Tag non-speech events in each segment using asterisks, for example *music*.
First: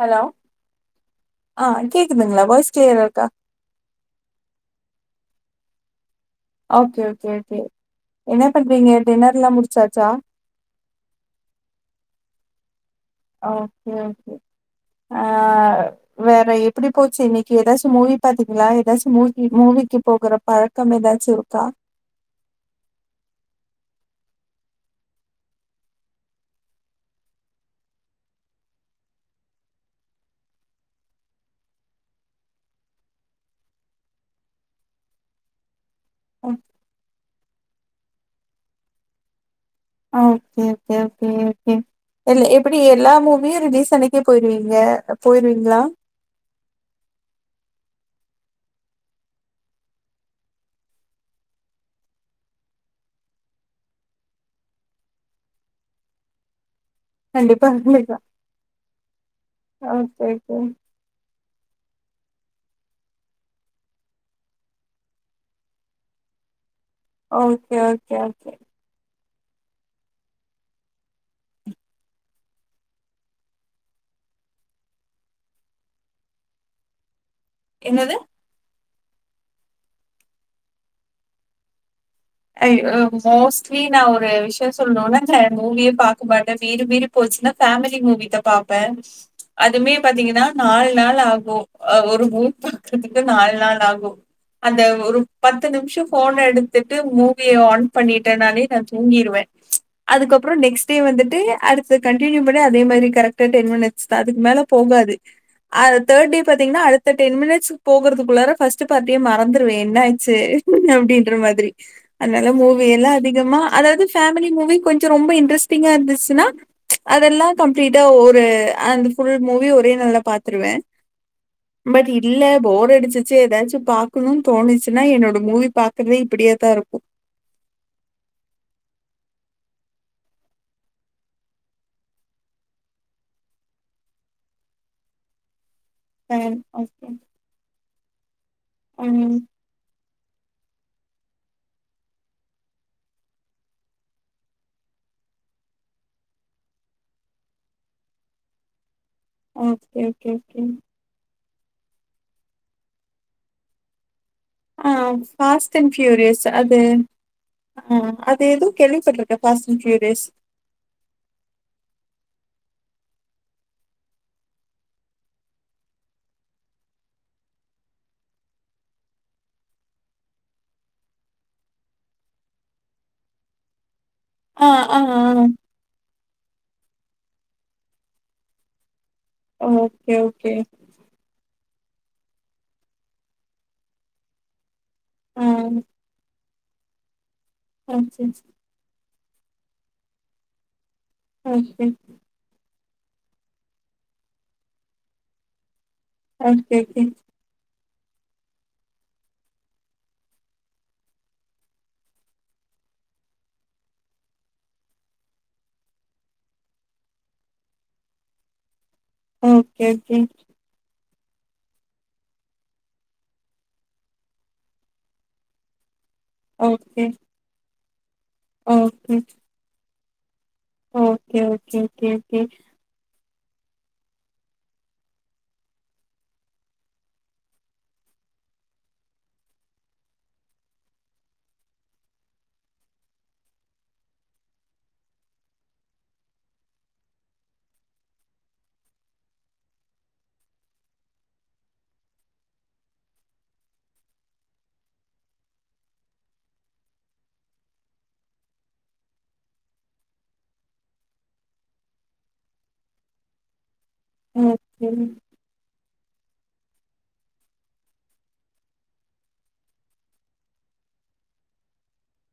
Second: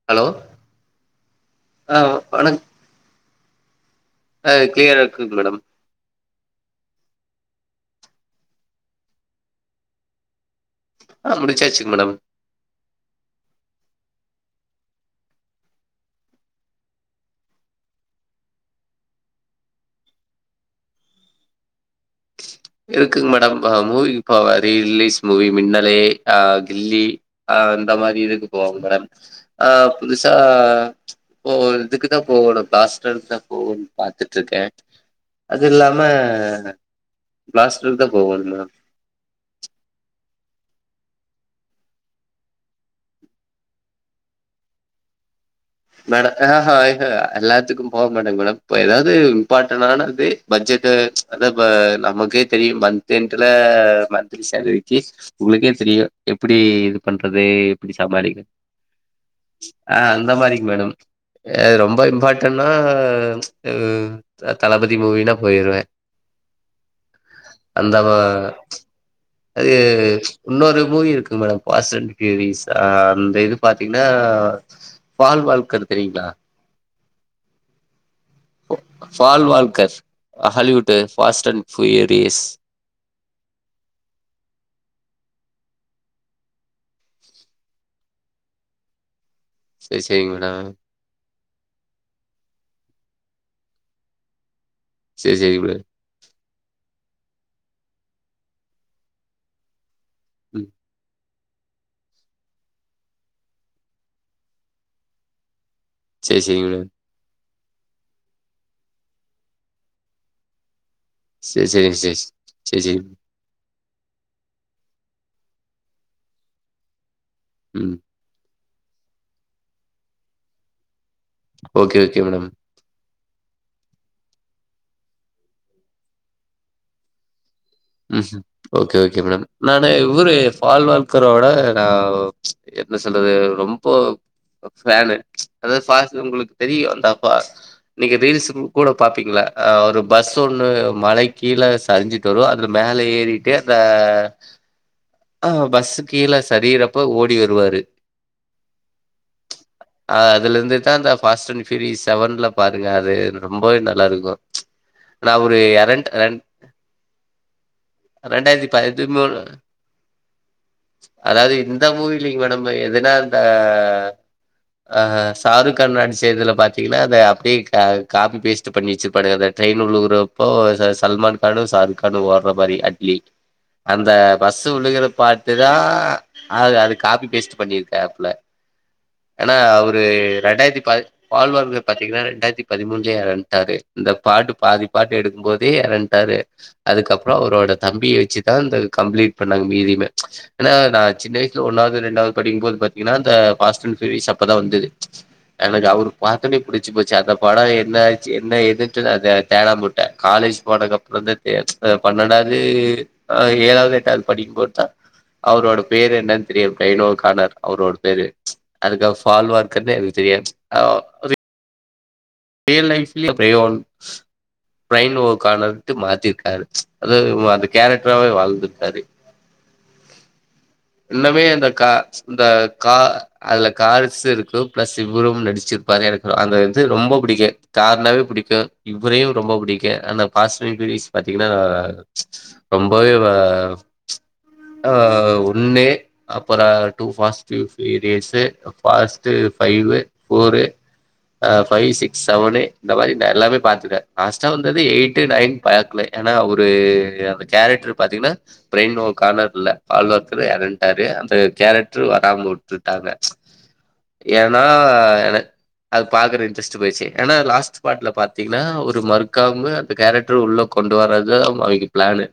Hello ஆ கேக்குதுங்ளா voice கிளியரருக்கா அ கிளியரா இருக்குங் மேடம் ஓகே ஓகே ஓகே என்ன பண்றீங்க டின்னர்லா முடிச்சாச்சா ஆஹ் முடிச்சாச்சுங் மேடம் அ ஓகே ஓகே ஆ வேற எப்பிடி போச்சு இன்னிக்கி எதாச்சு மூவி பாத்தீங்ளா எதாச்சு மூவி மூவிக்கு போகற பழக்கம் எதாச்சு இருக்கா இருக்குங் மேடம் அ மூவிக் போவ ரீ லீஸ் மூவி மின்னலே அ கில்லி அ அந்த மாதிரி இதுக்கு போவங் மேடம் ஆ புதுசா ப்போ இதுக்குதா போவோணு பிளாஸ்டர்க்தா போகோன் பாத்துட்ருக்கே அது இல்லா ம பளாஸ்டர்க்தா போகோணு மேம் அ ஒக்கே ஒக்கே ஒக்கே ஒகே எல் எப்பிடி எல்லா மூவியு ரிலீஸ் அன்னைக்கே போயிருவீங்க போயிருவீங்ளா ஆஹ ஐஹ எல்லாத்துக்கும் போவ மாட்டே மேடம் இப்ப எதாவது இம்பாட்டன்னானது பட்ஜெட்டு அத இப்ப நமக்கே தெரியு மந்த் எண்ட்ல மந்த்லி சேலரிக்கி உங்ளுக்கே தெரியு எப்டி இது பண்றது கண்டிப்பா எப்பிடி கண்டிப்பா சமாளிக்க அ ஓகே அந்த மாரி ஓகே மேடம் எ ரொம் ரொம்ப இம்பாட்டன்னா எ த தளபதி மூவினா போயிருவே ஓகே அந்த மா ஓகே ஓகே அது இன்னொரு மூவி இருக்கு மேடம் பாஸ்ட் அண்ட் ஃப்யூரிஸ் அந்த இது பாத்தீங்ன்னா பால் வாழ்கர் தெரியீங்ளா என்னது Paul Walker Hollywood fast and furious அய் ஓ மோஸ்ட்லி நா ஒரு விஷ்ய சொல்ணுனா ந்த மூவியே பா க்க மாட்டே மீறி மீறி போச்சுன்னா ஃபேமிலி மூவிதா பாப்பே அதுமே சேரி சேரிங்க பாத்திங்கனா மேடம் நால் நாள் ஆ மு அ ஒரு மூவி பாக்கறதுக்கு நால் நாள் ஆகு அந்த ஒரு சேரி சேரிங்க பத்து மேடம் நிம்ஷோ ஃபோன எடு ட்டு மூவிய ஆன் பண்ணிட்டேன்னாலே நா தூங்கிருவே அதுக்கப்புறோ ம் நெக்ஸ்டே வந்து டு அடுத்து கண்டினியூ பண்ணா அதே மாரி கரெக்டா டென் மினிட்ஸ் தா அதுக்கு மேல போகாது ஆ தேட்டி சேரி சேரிங்க பாத்தீங்கனா மேடம் அடுத்த டென் மினிட் ஸு போகறதுக்குள்ளார ஃபஸ்ட்டு பார்ட்டே மறந்துருவே என்ன ஆச்சு அப்டின்ற சேரி மாதிரி சேரிங்க சிஸ் அதனால சேரி மூவி சேரி எல்லா அதிகமா அதாவது ஃபேமிலி மூவி கொஞ்ச ரொம்ப இன்ட்ரஸ்ட்டிங்கா இருந்துச்சுன்னா அதெல்லா ம் கம்ப்ளீட்டா ஒரு அந்த ஃபுல் மூவி ஒரே நாள்ல பாத்துருவே ஓகே பட் ஓகே இல்ல மேடம் போர் அடிச் சு எதாச்சு பாக்கணுன் தோணுச்சுனா என்னோட மூவி பாக்கறதே இப்படியா தா இருக்கு ம் ம் ஓகே ஓகே மேடம் நானு இவரு ஃபால் வால்கரோட நா என்ன சொல்றது ரொம்ப அ ஃபேனு அதாது ஃபாஸு ஃபேன் உங்களுக் தெரியு ஓகே. அந்த ஃபாஸ் நீங்க ரீல்ஸு ம் கூட ம். பாப்பீங்ல்ல அ ஒரு பஸ் ஒன்னு மலைக் கீழ சரிஞ்சிட்டு வரு அது மேல ஏறிட்டு அங்க ஆஹ் பஸ்ஸு கீழ சரிறப்ப ஓடி வருவாரு ஓகே, ஓகே, அஹ் ஓகே. அதுலருந்து தா அந்த ஃபாஸ் *unintelligible* ஃபீவி செவன்ல பாருங்க அது ரொம்பவே நல்லாருக்கு ஆ அ ஃபாஸ்டன் ஃபியூரியஸ் அது அது எதோ கேள்விப்பட்ருக்கே ஃபாஸ்டன் ஃபியூ அதாவ்து இந்த மூவி *unintelligible* மேடம் அ எதுனா அந்த அ ஷாருகான் நடிச்சதுல பாத்தீங்கன்னா அத அப்டியே க காப்பி பேஸ்ட்டு பண்ணி வெச்சிருப்பானுங்க அத ட்ரெயினு உள்ள உட்றப்போ ச சல்மான் கானு ஷாருக்கானு ஓட்ற மாரி அட்லி அந்த ஆ, பஸ்ஸு ஆ, வுழுகற ஆ. பார்ட்டு தா அது அது காப்பி பேஸ்ட்டு பண்ணிருக்காப்ல ஏனா அவுரு ஓகே, ஓகே. ரெண்டாயிரத்தி பத் பால் வால்க பாத்தீங்கனா ரெண்டாயிரத்தி பதிமூன்லயே எறந்ட்டாரு இந்த பார்ட்டு பாதி பார்ட் ஆ. எடுக்கும்போதே எறந்ட்டாரு அதுக்கப் றோ அவரோட தம்பிய ஓகே, வச்சுதா அந்த கம்ப்ளீட் பண்ணாங்க மீதியுமே ஏனா நா சின்ன வயசுல ஓகே, ஒன்னாவது ரெண்டாவது படிக்கும்போது பாத் தீங்னா அந்த ஃபாஸ்டன் ஃபியூரியஸ் அப்ப தா வந்துது எனக் அவரு பாத்தொன்னயே ஓகே, புடிச்சு ஓகே, போச்சு அந்த பட எ ன்ன ஆச்சு என்ன ஏதுன்ட்டு நா அத தேடமா உட்டே காலேஜ் போனக்ப்பறந்தா தேட் அ பன்னண்டாவது அ ஏழாவது எட்டாவது படிக்கும்போதுதா அவரோட பேரு என்னன்னு தெரியும் வைனோவ கானர் அவரோட பேரு அதுக்கு ஃபால்வா ஓகே, இருக்கர்தே ஓகே. விஜய்யன் அது ரியல் லைப் பிரயோன் ப்ரைன் ஒர்க்க ஆனத் மாத்திருக்காரு ஓகே. அதுவே மாத்தி கேரட் ராவே வாழ்ந்துக்காரு ஓகே ஓகே இன்னமே இந்த ஓகே காஸ் ஓகே இந்த கா அதுல காரஸ்ம் இருக்கும் பிளஸ் இவரும் நடிச்சிருப்பரு எனக்கு அந்த வந்து ரொம்ப பிடிக்கும் கார்னாவே பிடிக்கும் இவரையும் ரொம்ப பிடிக்கும் ஆன பாஸ் லைப்வைஸ் பாத்தீங்கன்னா ரொம்பவே ஆ ஒன்னு அப்பறம் two positive periods past five four அ ஃபைவ் சிக்ஸ் செவனு இந்த மாதிரி நெ எல்லாமே பாத்துட்டேன் லாஸ்ட்டா வந்தது எய்ட் நைன் பாக்கல ஏன்னா ஒரு அந்த கேரக்டர் பாத்தீங்கன்னா பிரைன்னோ கார்னர் இல்ல ஆல்வார் இறண்டாரு அந்த கேரக்டரு வராம உட்டுட்டாங்க ஏனா ஓகே ஓகே அது பாக்குற இன்ட்ரெஸ்ட்போயிடுச்சு ஏன்னா லாஸ்ட் பார்ட்ல பாத்தீங்கன்னா ஒரு மறுக்காவுமே அந்த கேரக்டர் உள்ள கொண்டு வர்றதுதா அவிய்ங்க பிளானு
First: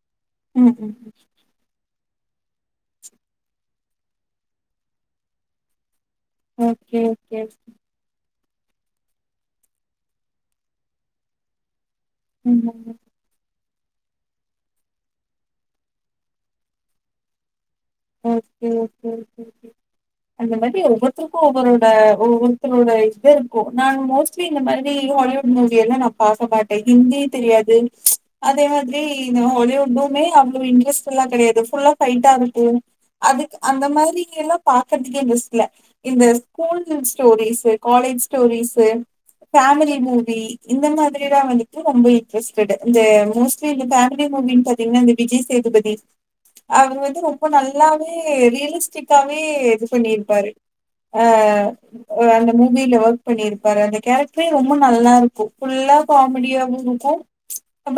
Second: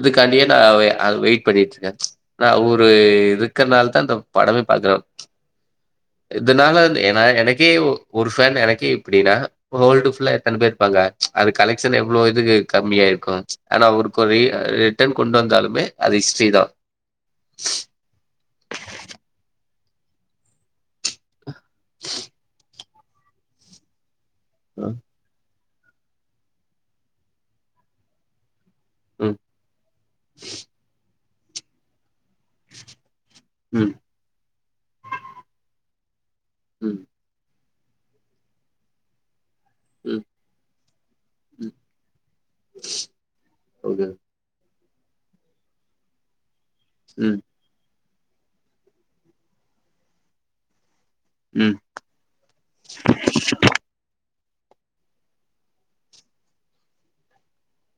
இதுக்காண்டியே ம் நாவு ம் அ வெயிட் பண்ணிட்டு எ நா அவுரு இருக்கறனால தா இந்த படமே பாக்குற இதனாலா ஓகே ஓகே எனக்கே ஒரு ஃபேன் எனக்கே அப்டின்னா வோல்டுபுல்ல எத்தன பேர் இருப்பாங்க அது கலெக்ட் ச்சுனா எவ்ளோ இதுக்கு ம் கம்மியா இருக்கு ஆனா அவருக்கு ஒரி ரிட்டர்ன் கொண்டு வந்தாலுமே அது ஹிஸ்ட்ரி தா ஓக்கே ஓகே ஓகே ஓகே அந்த மாதிரி ஒவ்வொருத்தரு அவரோட ஒ ஒருத்ரோட பேர்க்கோம் நாங் மோஸ் லி இந்த மாரி ம், ஹாலிவுட் மூவி எல்லாம் நா பார்க்க மாட்டே ஹிந்தி தெரியாது அத் அதே மாதிரி ம், ஹாலிவுட்டுமே அவ்ளோ இன்ட்ரஸ்ட் ஃபுல்லா கிடையாது ஃபுல்லா பைட்டா இருக்கு அதுக்கு அந்த ம், மாதிரி எல்லா பாக்கரதுக்கே இன்ட்ரெஸ்ட் இல்ல இந்த போன்னு ம், ஸ்டோரிஸு காலேஜ் ஸ்டோரிஸு ஃபேமிலி ம், மூவி இந்த மாதிரிதா ம். வந்துட்டு ரொம்ப இட்ரெஸ்டட்டு இந்த மோஸ்ட்லி இந்த ஓகே. ஃபேமிலி மூவி பத் தெங்கனா விஜய் சேதுபதி அவர் வந்து ம், ரொம் நல்லாவே ரியலிஸ்டிக்காவே இது பண்ணிருப்பாரு அ ம், அந்த மூவில ஒர்க் பண்ணியிருப்பாரு அந்த கேரக் அப்பயு ரொம்ப நல்லா இருக்கு ஃபுல்லா காமெடியாவு இருக்கு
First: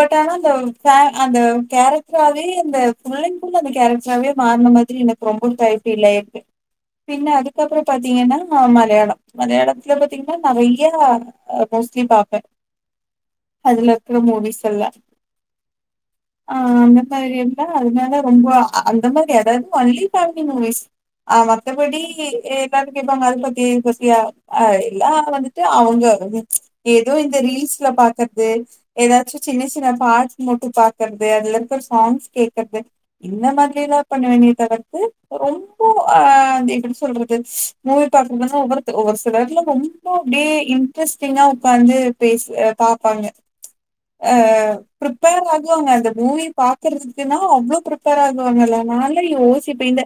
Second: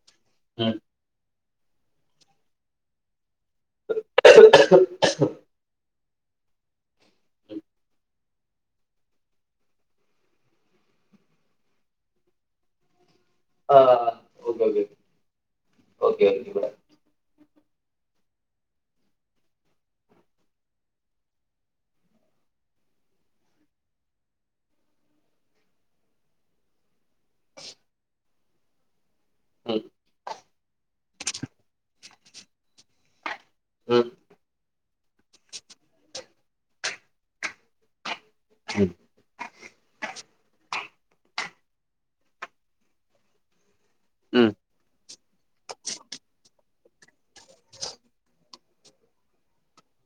பட் ஆனா அந்த ம். ஃபேன் அந்த கேரக்ட்ராவே அந்த ஃபுல் அண்ட் ஃபுல் அந்த கேரக்ட்ராவே மாறுன மாதிரி எனக்கு ரொம்பவு டயிட் இதுல இருக்கு பின்ன அதுக்கப்பறோ பாத்தீங்கன்னா மலையாளம் மலையாளத்துல பாத்தீங்கன்னா நெறய மோஸ்ட்லி பாப்பே ஆ அதுல இருக்குற ஓகே, மூவிஸ் ஓகே. எல்லா ஓகே, ஓகே ஆ மேடம். அந்த மாதிரி என் ன அதனால ரொம்ப ஆ ஆ அந்த மாரி ஏதாவது ஒன்லி ஃபேமிலி மூவிஸ் ஆ மத்தபடி எப்பயாது கேப்பாங்க அது பத்தியா இது பத்தியா அது எல்லா வந்துட்டு அவங்க ஏதோ இந்த ரீல்ஸ்ல பாக்க து ஏதாச்சும் சின்ன ம், சின்ன பாட்ஸ் மட்டும் பாத் க்கறது அதல இருக்க சாங்ஸ் கேக்கற்து இந்த மாதிரி எல்லா ம், இத வந்து அ ரொம்போ அ அது எப்புடி சொல்றது *unintelligible* தொரந்தன்னா ம், ஒவ்வொருத்து ஒவ்வொரு சிலர்லா ரொம்போ அப்டே இம் இன்ட்ரஸ்டிங்கா உக்காந்து பேஸ் அ பாப்பாங்க அ ம், ப்பிரிப்பேர் ஆகுவாங்க அந்த மூவி பாக்குறதுக்கன்னா அவ்ளோ ப்பிரிப்பேர் ஆகுவாங்க எல்லா நா ல்லா யோசிப்பேன் இந்த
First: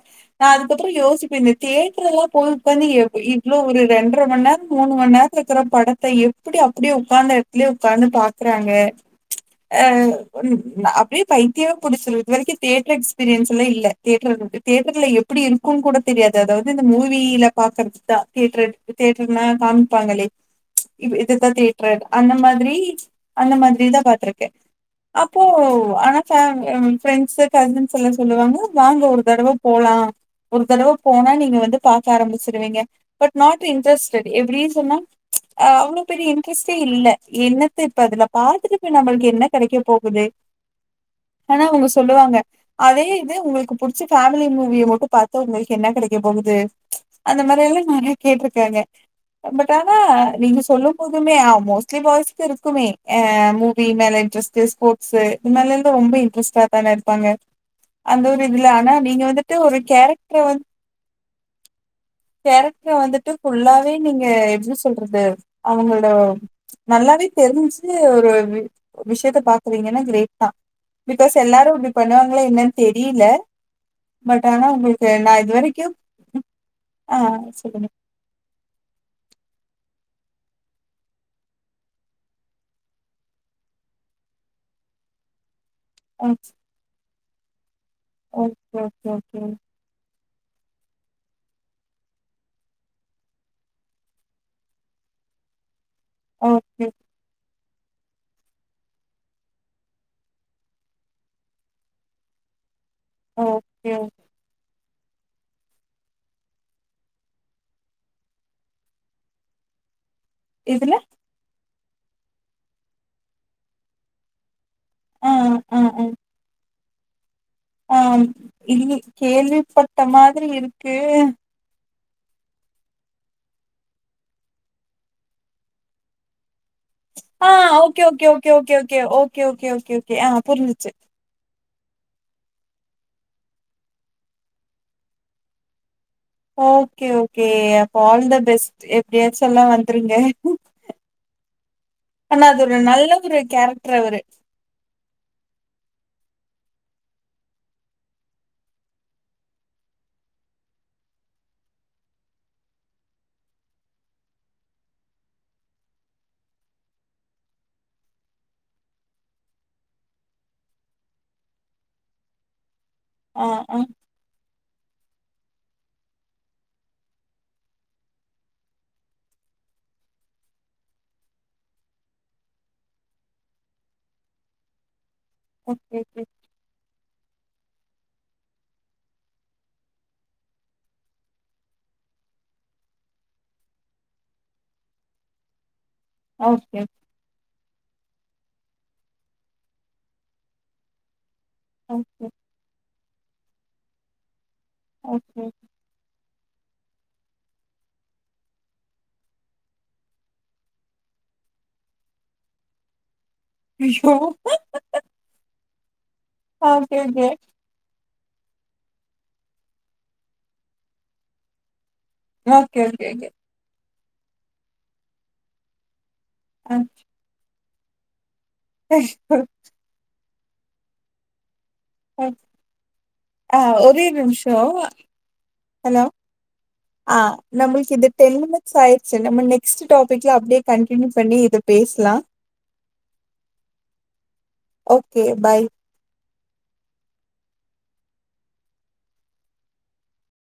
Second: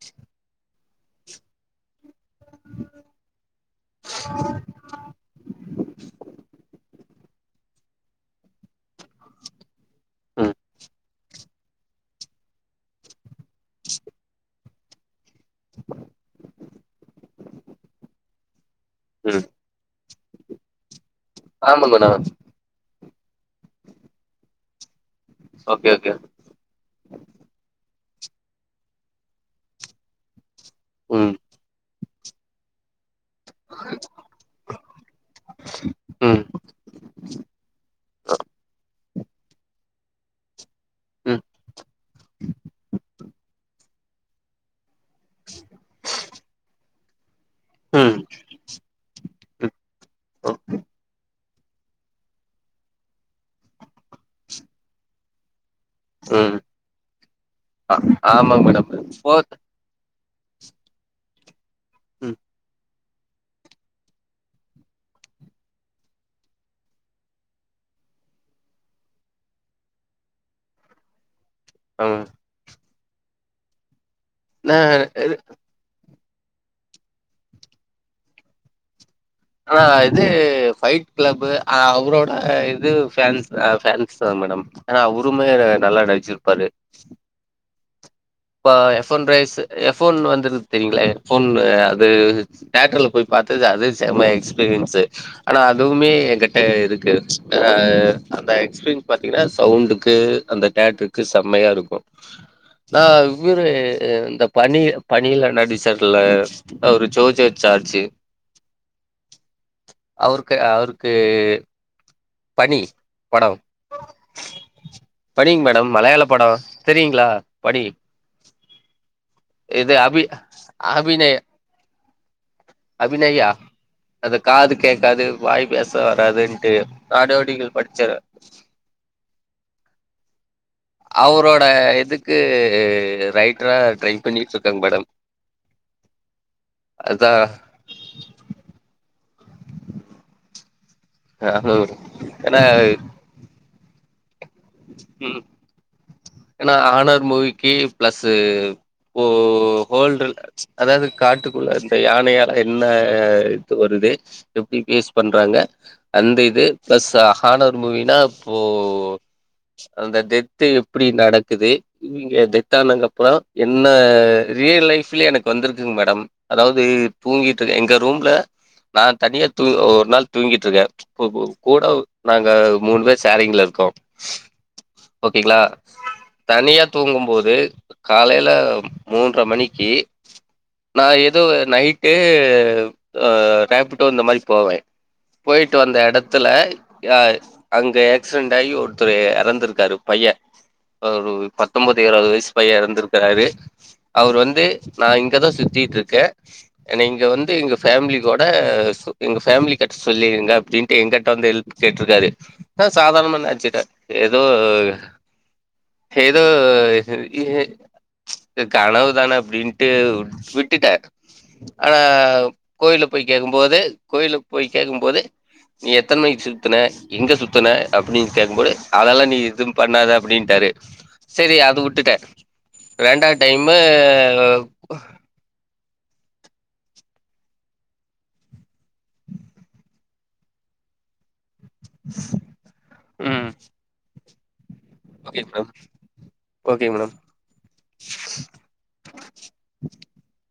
அதுக்கப்புறோ யோசிப்பேன் இந்த தியேட்டர் எல்லா போறத்தானே எவ் இவ்ளோ ஒரு ரெண்ட்ர மண் நேரம் மூணு மண் நேரம் இருக்குறப் படத்த எப்புடி அப்புடியே உக்காந்த இட்த்துலயே உக்காந்து பாக்குறாங்க அ ம் அப்புடியே பைத்தியம் புடிச்சிரும் இது வரைக்கும் தியேட்டர் எக்ஸ்பீரியன்ஸ் அப்புல்லா இல்ல தியேட்டர் வந்துட்டு தியேட்டர்ல எப்புடி இருக்கும்னு கூட தெரியாது அதாவது இந்த மூவில பாக்கறது தான் தியேட்டரு தியேட்டர்னா ம் காமிப்பாங்களே இப்ப இதுதா தியேட்டரு ஆமாங்க மேடம். அந்த மாதிரி அந்த மாதிரி தா பாத்திருக்கே அப்போ ஓகே, ஓகே. ஆனா ஃபேம் ஃப்ரண்டஸு கசின் சொல்ல சொல்லுவாங்க வாங்க ஒரு தடவ போலா ஒரு தடவ போனா ம், நீங்க வந்து பாக்க ஆரம்பிச்சிருவிங்க பட் நாட் இன்ட்ரெஸ்ட்டடு இப்டி சொன்னா அ அவ்ளோ பெரிய ம், இன்ட்ரஸ்ட்டே இல்ல என்னத்த இப்ப அதுல பாத்துட்டு போய் நம்மளுக் என்ன கெடைக்க போகுது ம், ம், ஆனா அவுங்க சொல்லுவாங்க அதே இது உங்களுக்கு புடிச்ச ஃபேமிலி மூவிய மட்டு பாத்தா உங்களுக்கு என்ன கெடைக்க போகுது அந்த மாறில்லா நெறைய ம், கேட்ருக்காங்க பட் ஆனா ஓ- நீங்க சொல்லும் போதுமே மோஸ்ட்லி பாய்ஸ்க்ருக்குமே மூவி மேல இன்ட்ரஸ்ட்டு ஸ்போட்ஸு இது மேலலா ரொம்ப ம். இன்ட்ரஸ்ட்டா தான இருப்பாங்க ஆ அந்த ஒரு ஆமாங்க இதுல மேடம். ஆனா நீங்க போ வந்துட்டு ஒரு கேரக் ம், கேரக்டர வந்துட்டு ஃபுல்லாவே நீங்க எப்டி சொல்றது அவுங்ளோட நல்லாவே தெரிஞ்சு ஒரு விஷயத்த பாக்குறீங்கனா கிரேட் தா பிகாஸ் எல்லாரு அப்டி ஆமாங்க. பண்ணுவாங் என்னன் தெரில பட் ஆனா உங்களுக்கு நான் நா இது வரைக்கு ஆ சொல்லுங்க அ இது ஃபைட் கிளப் அவரோட இது ஃபேன்ஸ் ஃபேன்ஸ்தா மேடம் எனா அவ்ருமே நல்லா நடுச்சிர்ப்பாரு ஓகே இப்பா okay iPhone okay rice iPhone one தெரியுங்ளா போன் அது தேட்டர்ல போய் பார்த்து அது செம எக்ஸ்பீரியன்ஸு ஆனா அது வுமே எகட்ட ஓகே ஓகே இருக்கு அந்த எக்ஸ்பீரியன்ஸ் பாத்தீங்கனா சவுண்டுக்கு அந்த தேட்ருக்கு செம்மையா இருக்கூ நா இவ்ரு ஓகே இந்த பனி பனில நடிசர்ல அவ்ரு ஜோஜே சார்ஜு அவர்கே இதுல அவருக்கு பனி பட ஆ பனிங் ஆ மேடம் மலையாள பட தெரியுங்ளா ஆ இது இது கேள்விப்பட்ட அபி மாதிரி இருக்கு அபிநய அபிநயா அது காது கேக்காது வாய் பேச வராது ஆ okay okay okay okay okay okay okay okay okay அ புரிஞ்சி அவரோ ட இதுக்கு ரைட்ரா ட்ரை பண்ணிட்ருக்கங் மேடம் ஓகே அதா ஓகே அப்போ ஆல் த பெஸ்ட் எப்டியாச்சு உள்ள வந்துருங்க ஆனா அது ஏன்னா ஒரு நல்லதொரு கேரக்ட்ரு அவரு ம் ஏனா ஹானர் மூவிக்கு ப்ளஸ் இப்போ ஹோல்டுல அதாது காட்டுக்குள்ள இந்த யானையால என்ன இது வருது எப்டி ஃபேஸ் பண்றாங்க அந்த இது பிளஸ் ஹானர் மூவினா இப்போ அந்த டெத்து எப்பிடி நடக்குது இவிங்க டெத் தானக்கப்பறோ ஆ ஆ என்ன ரியல் லைஃப்லயே எனக்கு வந்துருக்குங் மேடம் அதாவுது தூங்கிட்டு எங்க ரூம்ல நா தனியா தூ ஒரு நாள் தூங்கிட் இருக்க ப்ப கூ கூட நாங்க மூனு பேர் ஷேரிங்ல இருக்கோ ஓகேங்ளா ஓகே ஓகே தனியா தூங்கம் போது காலைல மூன்ற மணிக்கு நா ஏதோ நைட்டு ரேப்பிட்டோ இந்த மாரி போவே போயிட் டு வந்த எடத்துல ஓகே யா அங்க ஏக்சிடென்ட் ஆயி ஒருத்தரு எறந் இருக்காரு பைய அவுரு ஒரு பத்தொன்பது ஓகே இருபது வயசு பைய இறந்திருக்குறாரு அவரு வந் து நா ஓகே இங்கதா சுத்திட்டுருக்கே என்னையே இங்க வந்து எங்க ஃப்பேமிலி கூட அ எங்க ஃப்பேமிலி கட்ட சொல்லிருங்க அப்டின்ட்டு எங் கிட்ட வந்து ஹெல்ப் கேட்ருக்காரு ஆ சாதாரண நெனச்சிட்டே ஐயோ ஹெல்ப் அ ஏதோ ஓகே ஓகே கனவு தான அப்டின்ட்டு விட்டுட்ட ஆனா ஓகே கோயில்ல போய் ஓகே ஓகே கேக்கும் போது கோயில்ல போய் கேட்கும் போது நீ எத்தன மணிக்கு ஆ சுத்துன எங்க சுத்து துன அப்டினு கேட்கும் போது அதெல்லா நீ இதுவு பண்ணாத அப்டின்டாரு செரி அ உட்டுட்டே ரெண்டா ஆ டைமு ஒரே நிமிஷோ ஹலோ ஆ நம்மளுக்கு இது டென் மினிட்ஸ் ஆயிடுச்சு நம்ம நெக்ஸ்ட் டாபிக்ல அப்படியே கண்டியூ பண்ணி இது பேசலா ம் ஓகே பாய் ஓகே மேடம்